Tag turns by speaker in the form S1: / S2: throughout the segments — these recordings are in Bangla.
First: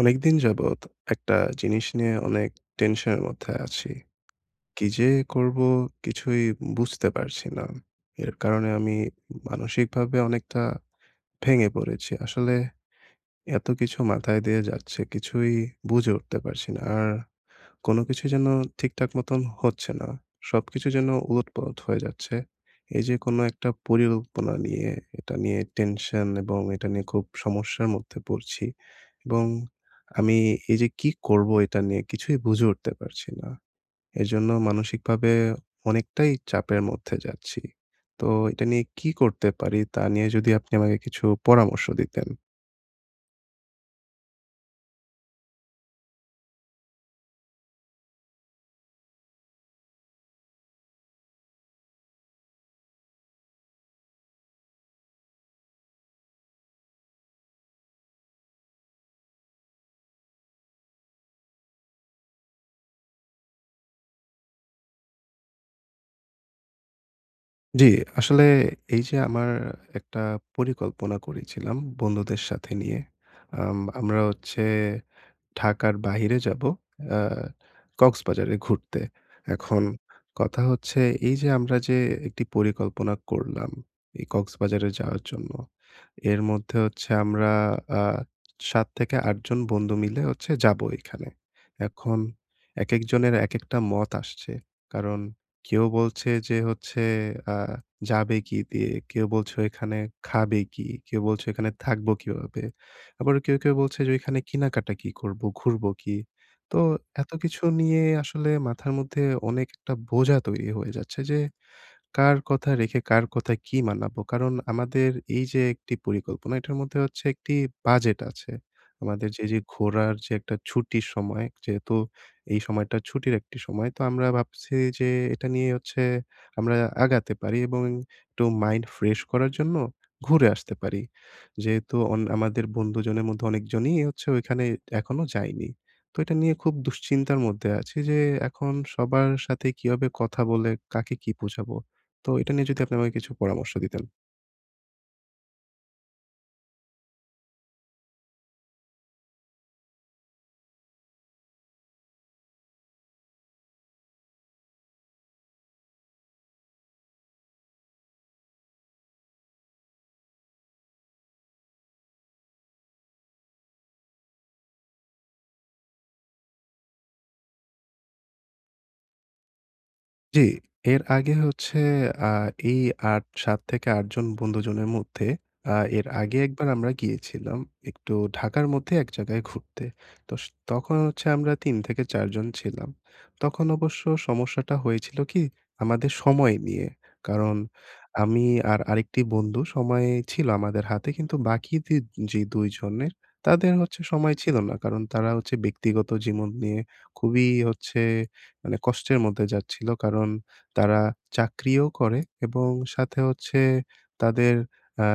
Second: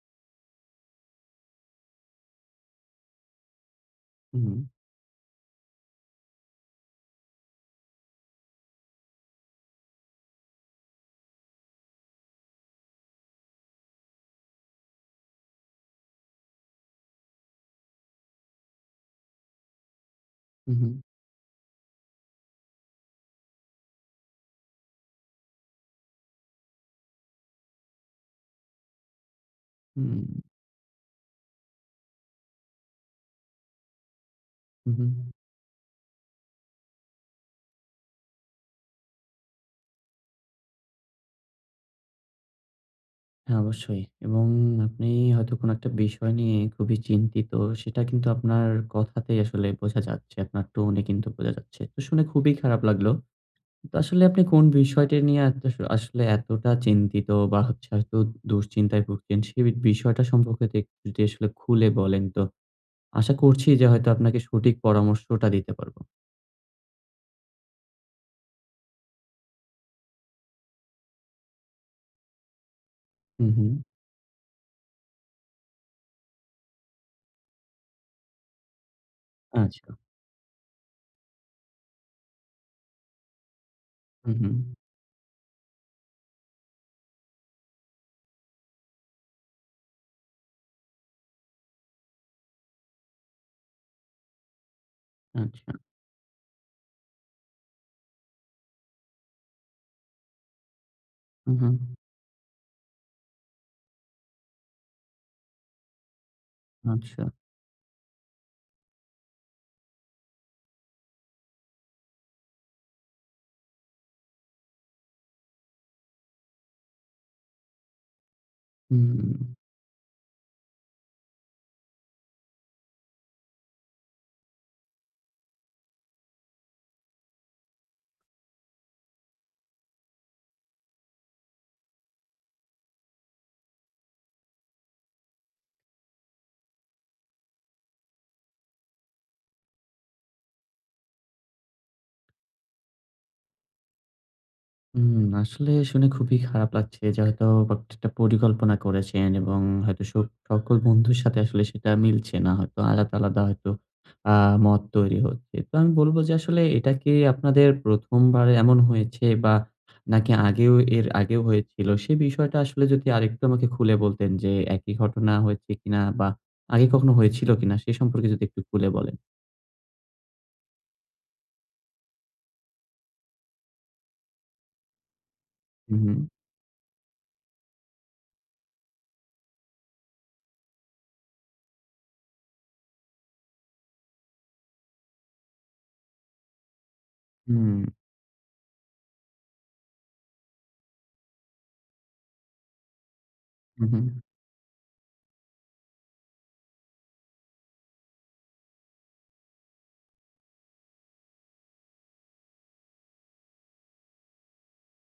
S1: অনেকদিন যাবৎ একটা জিনিস নিয়ে অনেক টেনশনের মধ্যে আছি।
S2: হুম,
S1: কি যে করব কিছুই বুঝতে পারছি না। এর কারণে আমি মানসিকভাবে অনেকটা ভেঙে পড়েছি। আসলে এত কিছু মাথায় দিয়ে যাচ্ছে কিছুই বুঝে উঠতে পারছি না। আর কোনো কিছু যেন ঠিকঠাক মতন হচ্ছে না। সবকিছু
S2: হুম,
S1: যেন উলটপালট হয়ে যাচ্ছে। এই যে কোনো একটা পরিকল্পনা নিয়ে, এটা নিয়ে টেনশন এবং এটা নিয়ে খুব সমস্যার মধ্যে পড়ছি। এবং
S2: হুম,
S1: আমি এই যে কি করব এটা নিয়ে কিছুই বুঝে উঠতে পারছি না। এজন্য
S2: হুম, হুম।
S1: মানসিকভাবে অনেকটাই চাপের মধ্যে যাচ্ছি। তো এটা নিয়ে কি করতে পারি তা নিয়ে যদি আপনি আমাকে কিছু পরামর্শ দিতেন।
S2: হ্যাঁ, অবশ্যই এবং আপনি হয়তো কোনো একটা বিষয় নিয়ে খুবই চিন্তিত। সেটা কিন্তু আপনার কথাতেই আসলে বোঝা যাচ্ছে। আপনার টোনে কিন্তু বোঝা যাচ্ছে। তো শুনে খুবই খারাপ লাগলো। তো আসলে আপনি কোন বিষয়টি নিয়ে এত আসলে এতটা চিন্তিত বা হচ্ছে হয়তো দুশ্চিন্তায় ভুগছেন, সেই বিষয়টা সম্পর্কে তে যদি আসলে খুলে বলেন তো আশা করছি যে হয়তো আপনাকে সঠিক পরামর্শটা দিতে পারবো।
S1: জি, আসলে এই যে আমার একটা পরিকল্পনা করেছিলাম বন্ধুদের সাথে নিয়ে।
S2: হুম, হুম।
S1: আমরা হচ্ছে ঢাকার বাহিরে যাবো আ কক্সবাজারে ঘুরতে। এখন
S2: আচ্ছা।
S1: কথা হচ্ছে এই যে আমরা যে একটি পরিকল্পনা করলাম এই
S2: হুম, হুম।
S1: কক্সবাজারে যাওয়ার জন্য। এর মধ্যে হচ্ছে আমরা আ ৭ থেকে ৮ জন বন্ধু মিলে হচ্ছে যাবো এখানে। এখন একেকজনের একেকটা মত আসছে। কারণ
S2: আচ্ছা।
S1: কেউ বলছে যে হচ্ছে আ যাবে কি দিয়ে? কেউ বলছে ওইখানে খাবে কি? কেউ বলছে
S2: হুম,
S1: ওইখানে
S2: হুম।
S1: থাকবো কিভাবে? আবার কেউ, কেউ বলছে যে ওইখানে কেনাকাটা কি করবো, ঘুরবো কি? তো
S2: আচ্ছা।
S1: এত কিছু নিয়ে আসলে মাথার মধ্যে অনেক একটা বোঝা তৈরি হয়ে যাচ্ছে যে কার কথা রেখে কার কথায় কি মানাবো? কারণ আমাদের এই যে একটি পরিকল্পনা, এটার মধ্যে হচ্ছে একটি বাজেট আছে। আমাদের
S2: হুম।
S1: যে, যে ঘোরার যে একটা ছুটির সময়, যেহেতু এই সময়টা ছুটির একটি সময়। তো আমরা ভাবছি যে এটা নিয়ে হচ্ছে আমরা আগাতে পারি এবং একটু মাইন্ড ফ্রেশ করার জন্য ঘুরে আসতে পারি। যেহেতু আমাদের বন্ধুজনের মধ্যে অনেকজনই হচ্ছে ওইখানে এখনো যায়নি। তো এটা নিয়ে খুব দুশ্চিন্তার মধ্যে আছি যে এখন সবার সাথে কিভাবে কথা বলে কাকে কি বোঝাবো? তো এটা নিয়ে যদি আপনি আমাকে কিছু পরামর্শ দিতেন।
S2: হুম, আসলে শুনে খুবই খারাপ লাগছে যে হয়তো একটা পরিকল্পনা করেছেন এবং হয়তো সকল বন্ধুর সাথে আসলে সেটা মিলছে না। হয়তো আলাদা, আলাদা হয়তো আ মত তৈরি হচ্ছে। তো আমি বলব যে আসলে এটা কি আপনাদের ১ম বার এমন হয়েছে বা নাকি এর আগেও হয়েছিল? সে বিষয়টা আসলে যদি আরেকটু আমাকে খুলে বলতেন যে একই ঘটনা হয়েছে কিনা বা আগে কখনো হয়েছিল কিনা? সে সম্পর্কে যদি একটু খুলে বলেন।
S1: জি, এর আগে হচ্ছে আ এই ৮ ৭ থেকে ৮ জন বন্ধুজনের মধ্যে
S2: হুম,
S1: এর
S2: হুম,
S1: আগে একবার আমরা গিয়েছিলাম একটু ঢাকার মধ্যে এক জায়গায় ঘুরতে। তো তখন হচ্ছে আমরা ৩ থেকে ৪ জন ছিলাম। তখন অবশ্য সমস্যাটা হয়েছিল কি? আমাদের সময় নিয়ে। কারণ আমি আর আরেকটি বন্ধু সময় ছিল আমাদের হাতে কিন্তু বাকি যে ২ জনের তাদের
S2: হুম, হুম,
S1: হচ্ছে
S2: হুম,
S1: সময় ছিল না। কারণ তারা হচ্ছে ব্যক্তিগত জীবন নিয়ে খুবই হচ্ছে মানে কষ্টের মধ্যে যাচ্ছিল। কারণ তারা চাকরিও করে এবং সাথে হচ্ছে তাদের আ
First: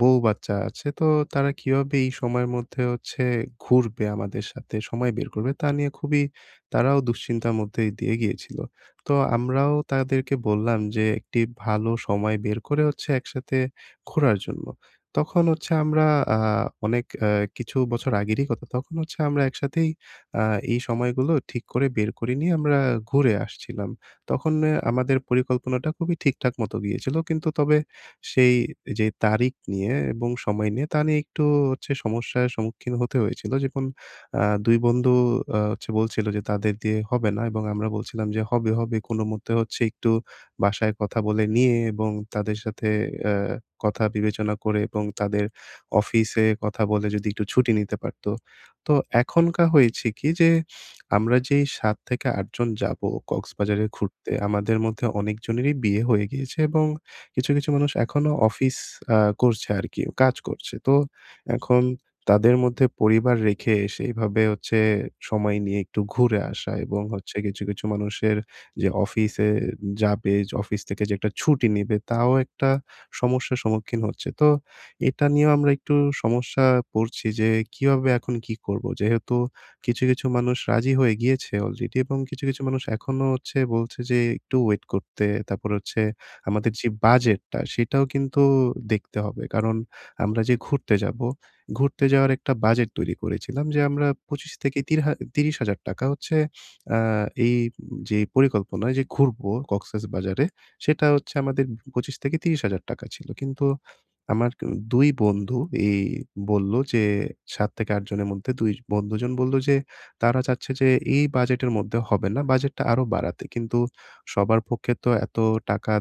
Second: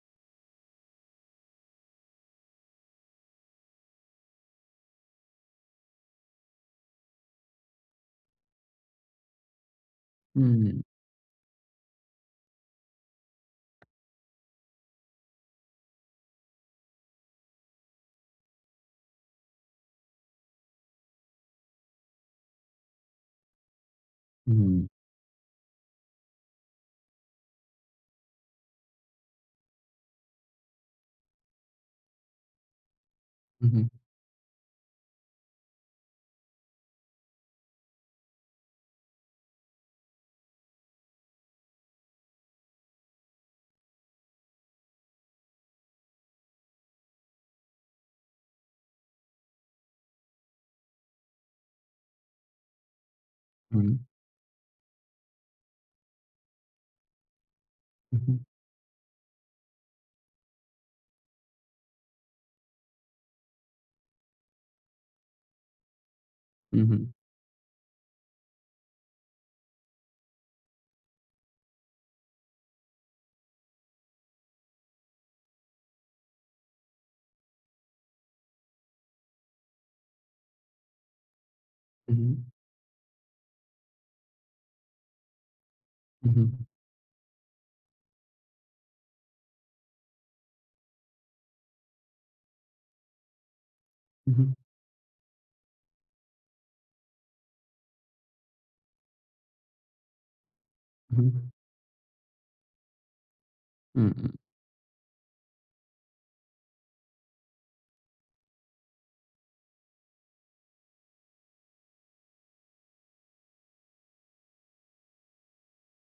S1: বউ-বাচ্চা আছে। তো তারা কিভাবে এই সময়ের মধ্যে হচ্ছে ঘুরবে আমাদের সাথে, সময় বের করবে তা নিয়ে খুবই তারাও দুশ্চিন্তার মধ্যে দিয়ে গিয়েছিল। তো আমরাও তাদেরকে
S2: হুম,
S1: বললাম যে একটি ভালো সময় বের করে হচ্ছে একসাথে ঘোরার জন্য। তখন হচ্ছে আমরা আ অনেক কিছু বছর আগেরই কথা। তখন হচ্ছে আমরা একসাথেই আ এই সময়গুলো ঠিক করে বের করে নিয়ে আমরা ঘুরে আসছিলাম। তখন
S2: হুম,
S1: আমাদের পরিকল্পনাটা খুবই ঠিকঠাক মতো গিয়েছিল। কিন্তু তবে সেই যে তারিখ নিয়ে এবং সময় নিয়ে তা নিয়ে একটু হচ্ছে সমস্যার সম্মুখীন হতে হয়েছিল। যেমন
S2: হুম,
S1: ২ বন্ধু হচ্ছে বলছিল যে তাদের দিয়ে হবে না এবং আমরা বলছিলাম যে হবে, হবে। কোনমতে হচ্ছে একটু বাসায় কথা বলে নিয়ে এবং তাদের সাথে অ্যা কথা বিবেচনা করে এবং তাদের অফিসে কথা বলে যদি একটু ছুটি নিতে পারত। তো এখনকার হয়েছে কি যে, আমরা যেই ৭ থেকে ৮ জন যাবো কক্সবাজারে
S2: হুম,
S1: ঘুরতে, আমাদের মধ্যে অনেকজনেরই বিয়ে হয়ে গিয়েছে এবং কিছু, কিছু মানুষ এখনো অফিস আ করছে আরকি, কাজ করছে। তো এখন তাদের মধ্যে পরিবার রেখে সেইভাবে হচ্ছে সময় নিয়ে একটু ঘুরে আসা
S2: হুম, হুম।
S1: এবং হচ্ছে কিছু, কিছু মানুষের যে অফিসে যাবে, যে অফিস থেকে যে একটা ছুটি নিবে, তাও একটা সমস্যার সম্মুখীন হচ্ছে। তো এটা নিয়েও আমরা একটু সমস্যা পড়ছি যে কিভাবে এখন কি করব? যেহেতু কিছু, কিছু মানুষ রাজি হয়ে গিয়েছে অলরেডি এবং কিছু,
S2: Mhm.
S1: কিছু মানুষ এখনো হচ্ছে বলছে যে একটু ওয়েট করতে। তারপর হচ্ছে
S2: Mhm.
S1: আমাদের যে বাজেটটা সেটাও কিন্তু দেখতে হবে। কারণ আমরা যে ঘুরতে যাব, ঘুরতে যাওয়ার একটা বাজেট তৈরি করেছিলাম যে আমরা
S2: Mhm.
S1: ২৫ থেকে ৳৩০,০০০ হচ্ছে আ এই যে পরিকল্পনায় যে ঘুরবো কক্সেস বাজারে সেটা হচ্ছে
S2: Mhm.
S1: আমাদের ২৫ থেকে ৳৩০,০০০ ছিল। কিন্তু আমার ২ বন্ধু এই বলল যে ৭ থেকে ৮ জনের মধ্যে ২ বন্ধুজন বলল যে তারা চাচ্ছে যে এই বাজেটের মধ্যে হবে না, বাজেটটা আরো বাড়াতে। কিন্তু সবার পক্ষে তো এত টাকা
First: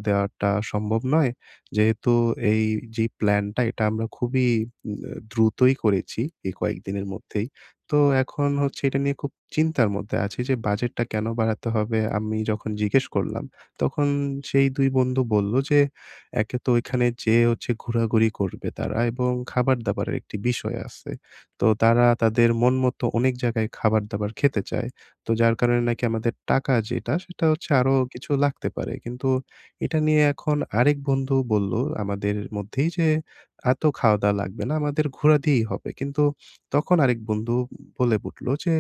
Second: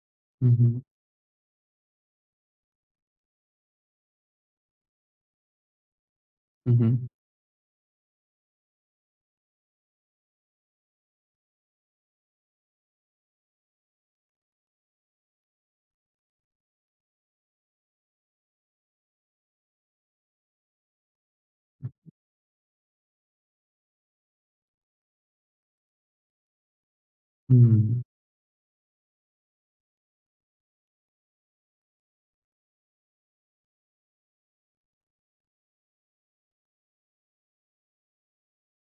S2: Mhm,
S1: দেওয়াটা
S2: mhm,
S1: সম্ভব নয়। যেহেতু এই যে প্ল্যানটা এটা আমরা খুবই উম দ্রুতই করেছি এই কয়েকদিনের
S2: mhm,
S1: মধ্যেই। তো এখন হচ্ছে এটা নিয়ে খুব চিন্তার মধ্যে আছি যে বাজেটটা কেন বাড়াতে হবে? আমি যখন জিজ্ঞেস করলাম, তখন সেই ২ বন্ধু বলল যে একে তো ওইখানে যেয়ে হচ্ছে ঘোরাঘুরি করবে তারা এবং খাবার-দাবারের একটি বিষয় আছে। তো তারা তাদের মন মতো অনেক জায়গায় খাবার-দাবার খেতে চায়। তো যার কারণে নাকি আমাদের টাকা যেটা সেটা
S2: হুম,
S1: হচ্ছে
S2: হুম,
S1: আরো কিছু লাগতে পারে। কিন্তু এটা নিয়ে এখন আরেক বন্ধু বলল আমাদের মধ্যেই যে, "এত খাওয়া-দাওয়া লাগবে না, আমাদের ঘোরা দিয়েই হবে।" কিন্তু তখন আরেক বন্ধু বলে উঠল যে,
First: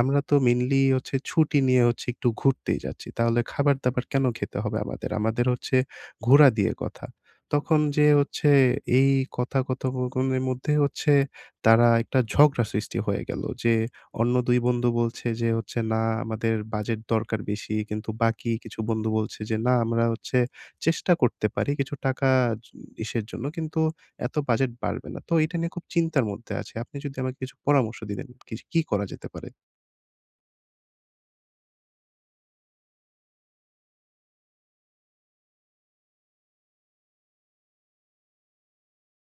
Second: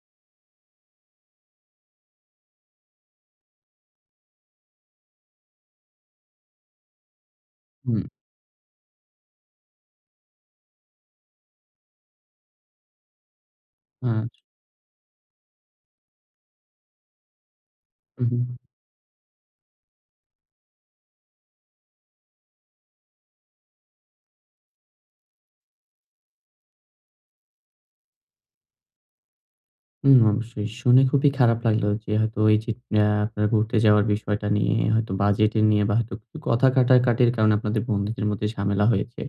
S1: "আমরা তো মেইনলি হচ্ছে ছুটি নিয়ে হচ্ছে একটু ঘুরতেই যাচ্ছি। তাহলে খাবার-দাবার কেন খেতে হবে আমাদের? আমাদের হচ্ছে ঘোরা দিয়ে কথা।" তখন
S2: হুম,
S1: যে হচ্ছে এই কথোপকথনের মধ্যে হচ্ছে তারা একটা ঝগড়া সৃষ্টি হয়ে গেল যে অন্য
S2: আচ্ছা,
S1: ২ বন্ধু বলছে যে হচ্ছে, "না আমাদের বাজেট দরকার বেশি।" কিন্তু
S2: উহু,
S1: বাকি কিছু বন্ধু বলছে যে, "না আমরা হচ্ছে চেষ্টা করতে পারি কিছু টাকা জ ইসের জন্য কিন্তু এত বাজেট বাড়বে না।" তো এটা নিয়ে খুব চিন্তার মধ্যে আছি। আপনি যদি আমাকে কিছু পরামর্শ দিতেন, কি, কি করা যেতে পারে?
S2: হুম, অবশ্যই। শুনে খুবই খারাপ লাগলো যে হয়তো এই যে আপনার ঘুরতে যাওয়ার বিষয়টা নিয়ে হয়তো বাজেটের নিয়ে বা হয়তো কিছু কথা কাটাকাটির কারণে আপনাদের বন্ধুদের মধ্যে ঝামেলা হয়েছে।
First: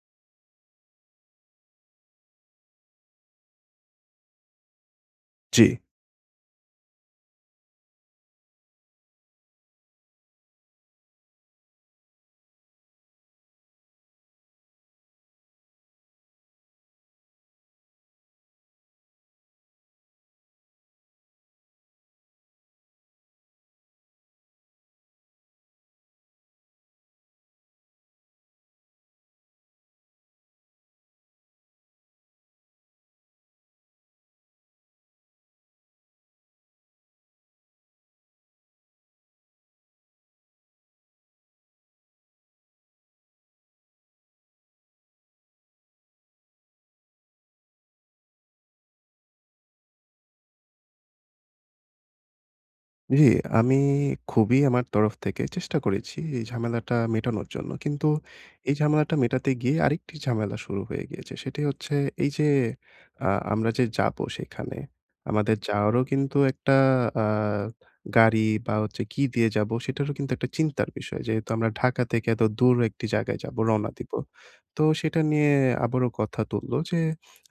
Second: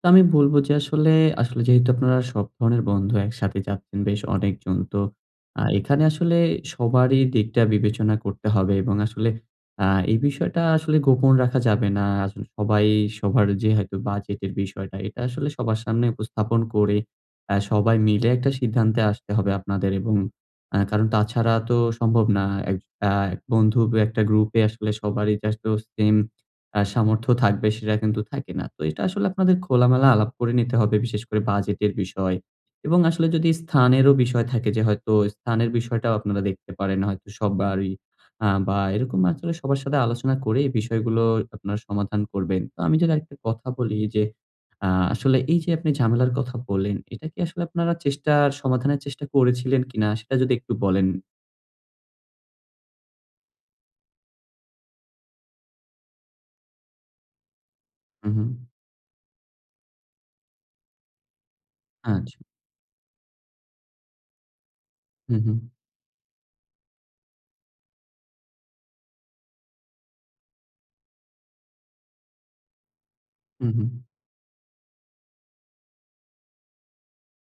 S2: তো আমি বলব যে আসলে, আসলে যেহেতু আপনারা সব ধরনের বন্ধু একসাথে যাচ্ছেন বেশ অনেকজন। তো
S1: জি।
S2: এখানে আসলে সবারই দিকটা বিবেচনা করতে হবে এবং আসলে আ এই বিষয়টা আসলে গোপন রাখা যাবে না। আসলে সবাই সবার যে হয়তো বাজেটের বিষয়টা, এটা আসলে সবার সামনে উপস্থাপন করে সবাই মিলে একটা সিদ্ধান্তে আসতে হবে আপনাদের এবং কারণ তাছাড়া তো সম্ভব না। এক আ বন্ধু বা একটা গ্রুপে আসলে সবারই জাস্ট তো সেম সামর্থ্য থাকবে সেটা কিন্তু থাকে না। তো এটা আসলে আপনাদের খোলামেলা আলাপ করে নিতে হবে। বিশেষ করে বাজেটের বিষয় এবং আসলে যদি স্থানেরও বিষয় থাকে যে হয়তো স্থানের বিষয়টাও আপনারা দেখতে পারেন হয়তো সবারই বা এরকম আসলে সবার সাথে আলোচনা করে এই বিষয়গুলো আপনারা সমাধান করবেন। তো আমি যদি আরেকটা কথা বলি যে আ আসলে এই যে আপনি ঝামেলার কথা বললেন, এটা কি আসলে আপনারা চেষ্টার সমাধানের চেষ্টা করেছিলেন কিনা সেটা যদি একটু বলেন?
S1: জি, আমি খুবই আমার তরফ থেকে চেষ্টা করেছি এই ঝামেলাটা মেটানোর জন্য। কিন্তু
S2: হু, হু।
S1: এই ঝামেলাটা মেটাতে গিয়ে আরেকটি ঝামেলা শুরু হয়ে গিয়েছে। সেটি হচ্ছে এই
S2: আচ্ছা।
S1: যে আমরা যে যাবো সেখানে,
S2: হু, হু।
S1: আমাদের যাওয়ারও কিন্তু একটা আ গাড়ি বা হচ্ছে কি দিয়ে যাবো সেটারও কিন্তু একটা চিন্তার বিষয়। যেহেতু আমরা ঢাকা থেকে এত দূর একটি জায়গায় যাবো,
S2: হু, হু।
S1: রওনা দিবো। তো সেটা নিয়ে আবারও কথা তুললো যে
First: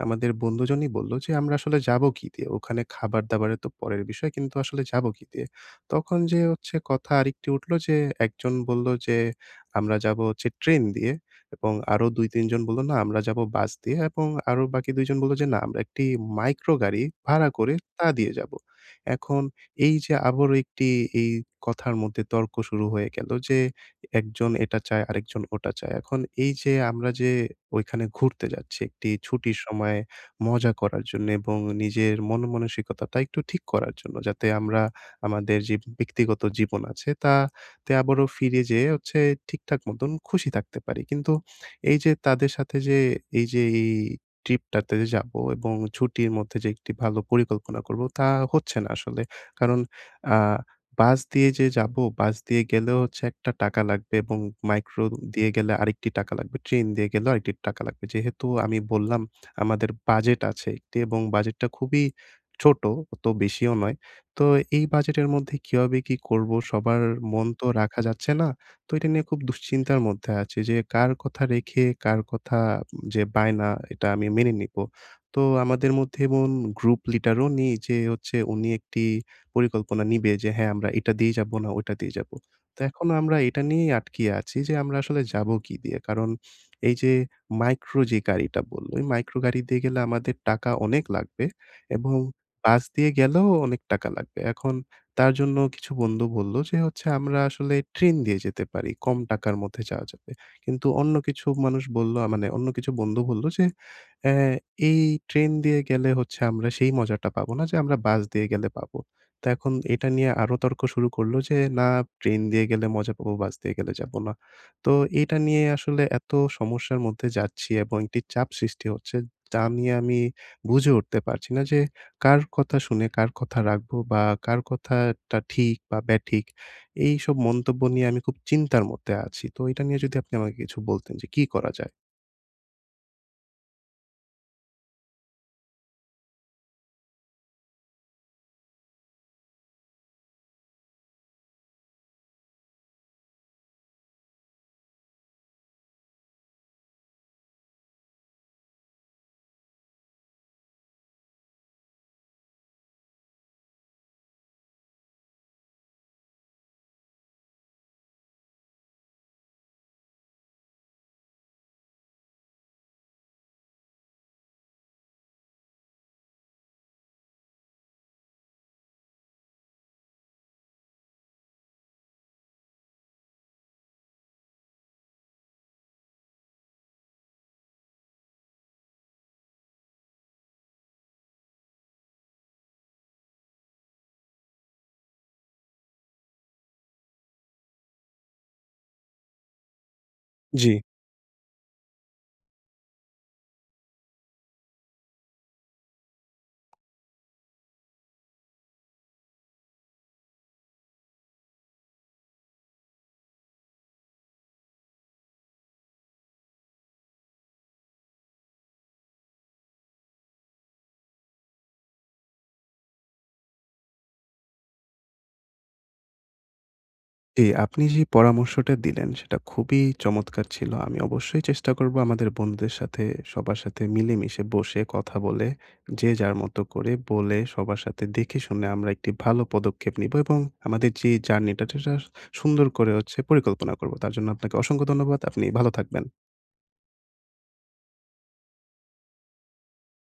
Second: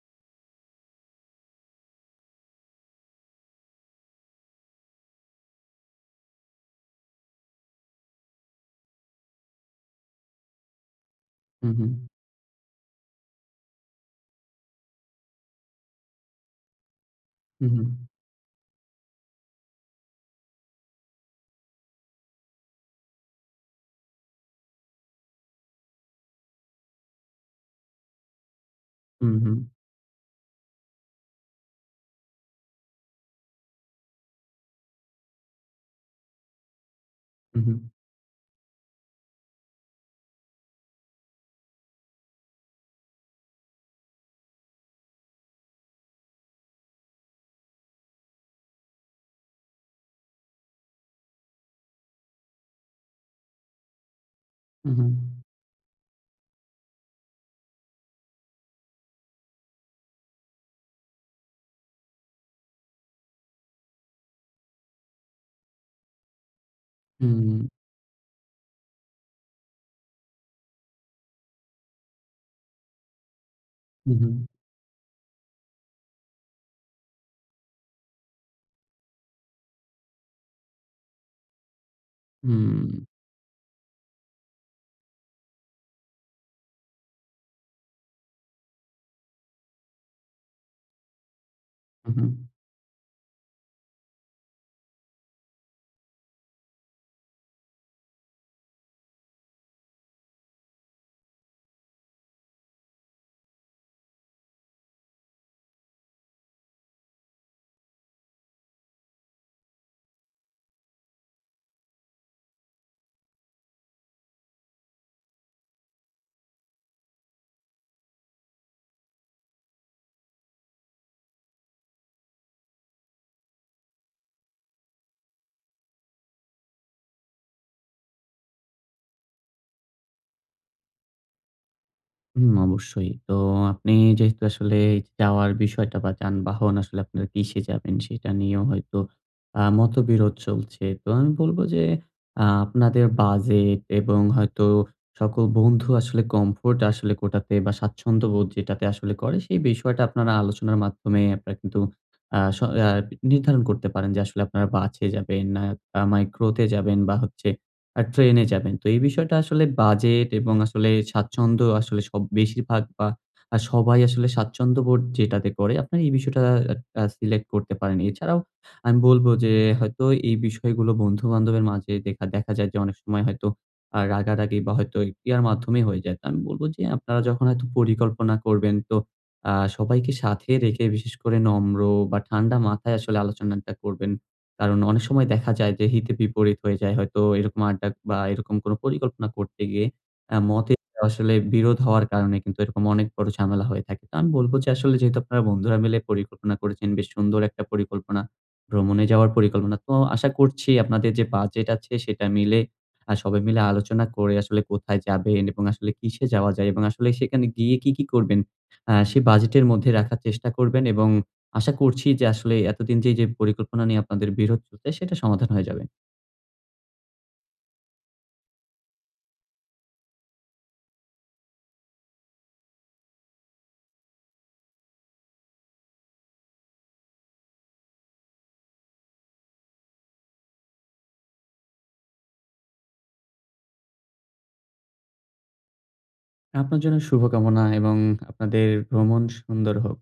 S1: আমাদের বন্ধুজনই বলল যে আমরা আসলে যাবো কি দিয়ে? ওখানে খাবার-দাবারের তো পরের বিষয় কিন্তু আসলে যাবো কি দিয়ে? তখন যে হচ্ছে কথা আরেকটি উঠলো যে একজন বলল যে, "আমরা যাবো হচ্ছে ট্রেন দিয়ে"
S2: হু,
S1: এবং
S2: হু।
S1: আরো ২-৩ জন বলল, "না আমরা যাবো বাস দিয়ে" এবং আরো বাকি ২ জন বলল যে, "না আমরা একটি মাইক্রো গাড়ি ভাড়া
S2: হু,
S1: করে
S2: হু।
S1: তা দিয়ে যাবো।" এখন এই যে আবারও একটি এই কথার মধ্যে তর্ক শুরু হয়ে গেল যে একজন এটা চায়, আরেকজন ওটা চায়। এখন এই যে আমরা যে ওইখানে ঘুরতে যাচ্ছি একটি
S2: হু, হু।
S1: ছুটির সময়ে মজা করার জন্য এবং নিজের মন মানসিকতাটা একটু ঠিক করার জন্য যাতে আমরা আমাদের যে ব্যক্তিগত জীবন আছে
S2: হু, হু।
S1: তাতে আবারও ফিরে যেয়ে হচ্ছে ঠিকঠাক মতন খুশি থাকতে পারি। কিন্তু এই যে তাদের সাথে যে এই যে এই ট্রিপটাতে যে যাবো এবং ছুটির মধ্যে যে একটি ভালো পরিকল্পনা করব তা হচ্ছে না আসলে। কারণ আ বাস দিয়ে যে যাবো, বাস দিয়ে গেলেও হচ্ছে একটা টাকা লাগবে এবং
S2: হুম,
S1: মাইক্রো
S2: হুম,
S1: দিয়ে গেলে আরেকটি টাকা লাগবে। ট্রেন দিয়ে গেলেও আরেকটি টাকা লাগবে। যেহেতু আমি বললাম আমাদের বাজেট আছে একটি এবং বাজেটটা খুবই ছোট, অত বেশিও নয়। তো এই বাজেটের মধ্যে কিভাবে কি করব? সবার মন
S2: হুম,
S1: তো রাখা যাচ্ছে না। তো এটা নিয়ে খুব দুশ্চিন্তার মধ্যে আছি যে কার কথা রেখে কার কথা যে বায়না এটা আমি
S2: হুম,
S1: মেনে নিবো। তো আমাদের মধ্যে এমন গ্রুপ লিডারও নেই যে হচ্ছে উনি একটি পরিকল্পনা নিবে যে হ্যাঁ, আমরা এটা দিয়ে যাবো না ওটা দিয়ে যাবো। তো
S2: হুম,
S1: এখনো আমরা এটা নিয়েই আটকিয়ে আছি যে আমরা আসলে যাবো কি দিয়ে? কারণ এই যে মাইক্রো যে গাড়িটা বলল, ওই মাইক্রো গাড়ি দিয়ে গেলে আমাদের টাকা অনেক লাগবে এবং
S2: হুম,
S1: বাস দিয়ে গেলেও অনেক টাকা লাগবে। এখন তার জন্য কিছু বন্ধু বলল যে হচ্ছে আমরা আসলে ট্রেন দিয়ে যেতে পারি। কম টাকার মধ্যে যাওয়া যাবে। কিন্তু অন্য কিছু মানুষ বলল মানে অন্য কিছু বন্ধু বলল যে অ্যা এই ট্রেন দিয়ে গেলে হচ্ছে আমরা সেই মজাটা পাবো না যে আমরা বাস দিয়ে গেলে পাবো। তো এখন এটা নিয়ে আরো তর্ক শুরু করল যে না ট্রেন দিয়ে গেলে মজা পাবো, বাস দিয়ে গেলে যাবো না। তো এটা নিয়ে আসলে এত সমস্যার মধ্যে যাচ্ছি এবং একটি চাপ সৃষ্টি হচ্ছে। তা নিয়ে আমি বুঝে উঠতে পারছি না যে কার কথা শুনে কার কথা রাখবো বা কার কথাটা ঠিক বা ব্যাঠিক, এইসব মন্তব্য নিয়ে আমি খুব চিন্তার মধ্যে আছি। তো এটা নিয়ে যদি আপনি আমাকে কিছু বলতেন যে কি করা যায়?
S2: হুম, অবশ্যই। তো আপনি যেহেতু আসলে এই যাওয়ার বিষয়টা বা যানবাহন আসলে আপনারা কিসে যাবেন সেটা নিয়েও হয়তো মতবিরোধ চলছে। তো আমি বলব যে আপনাদের বাজেট এবং হয়তো সকল বন্ধু আসলে কমফোর্ট আসলে কোটাতে বা স্বাচ্ছন্দ্যবোধ যেটাতে আসলে করে সেই বিষয়টা আপনারা আলোচনার মাধ্যমে আপনারা কিন্তু আ স আ নির্ধারণ করতে পারেন যে আসলে আপনারা বাসে যাবেন না মাইক্রোতে যাবেন বা হচ্ছে আর ট্রেনে যাবেন। তো এই বিষয়টা আসলে বাজেট এবং আসলে স্বাচ্ছন্দ্য আসলে সব বেশিরভাগ বা সবাই আসলে স্বাচ্ছন্দ্যবোধ যেটাতে করে আপনার এই বিষয়টা সিলেক্ট করতে পারেন। এছাড়াও আমি বলব যে হয়তো এই বিষয়গুলো বন্ধু-বান্ধবের মাঝে দেখা দেখা যায় যে অনেক সময় হয়তো রাগারাগি বা হয়তো ইয়ার মাধ্যমেই হয়ে যায়। তো আমি বলব যে আপনারা যখন হয়তো পরিকল্পনা করবেন তো সবাইকে সাথে রেখে বিশেষ করে নম্র বা ঠান্ডা মাথায় আসলে আলোচনাটা করবেন। কারণ অনেক সময় দেখা যায় যে হিতে বিপরীত হয়ে যায়। হয়তো এরকম আড্ডা বা এরকম কোনো পরিকল্পনা করতে গিয়ে
S1: জি।
S2: মতের আসলে বিরোধ হওয়ার কারণে কিন্তু এরকম অনেক বড় ঝামেলা হয়ে থাকে। তো আমি বলব যে আসলে যেহেতু আপনারা বন্ধুরা মিলে পরিকল্পনা করেছেন, বেশ সুন্দর একটা পরিকল্পনা, ভ্রমণে যাওয়ার পরিকল্পনা। তো আশা করছি আপনাদের যে বাজেট আছে সেটা মিলে সবাই মিলে আলোচনা করে আসলে কোথায় যাবেন এবং আসলে কিসে যাওয়া যায় এবং আসলে সেখানে গিয়ে কি, কি করবেন সেই বাজেটের মধ্যে রাখার চেষ্টা করবেন এবং আশা করছি যে আসলে এতদিন যে পরিকল্পনা নিয়ে আপনাদের বিরোধ চলছে সেটা সমাধান হয়ে যাবে।
S1: জি, আপনি যে পরামর্শটা দিলেন সেটা খুবই চমৎকার ছিল। আমি অবশ্যই চেষ্টা করব আমাদের বন্ধুদের সাথে সবার সাথে মিলেমিশে বসে কথা বলে, যে যার মতো করে বলে সবার সাথে দেখে শুনে আমরা একটি ভালো পদক্ষেপ নিবো এবং আমাদের যে জার্নিটা সেটা সুন্দর করে হচ্ছে পরিকল্পনা করব। তার জন্য আপনাকে অসংখ্য ধন্যবাদ। আপনি ভালো থাকবেন।
S2: আপনার জন্য শুভকামনা এবং আপনাদের ভ্রমণ সুন্দর হোক।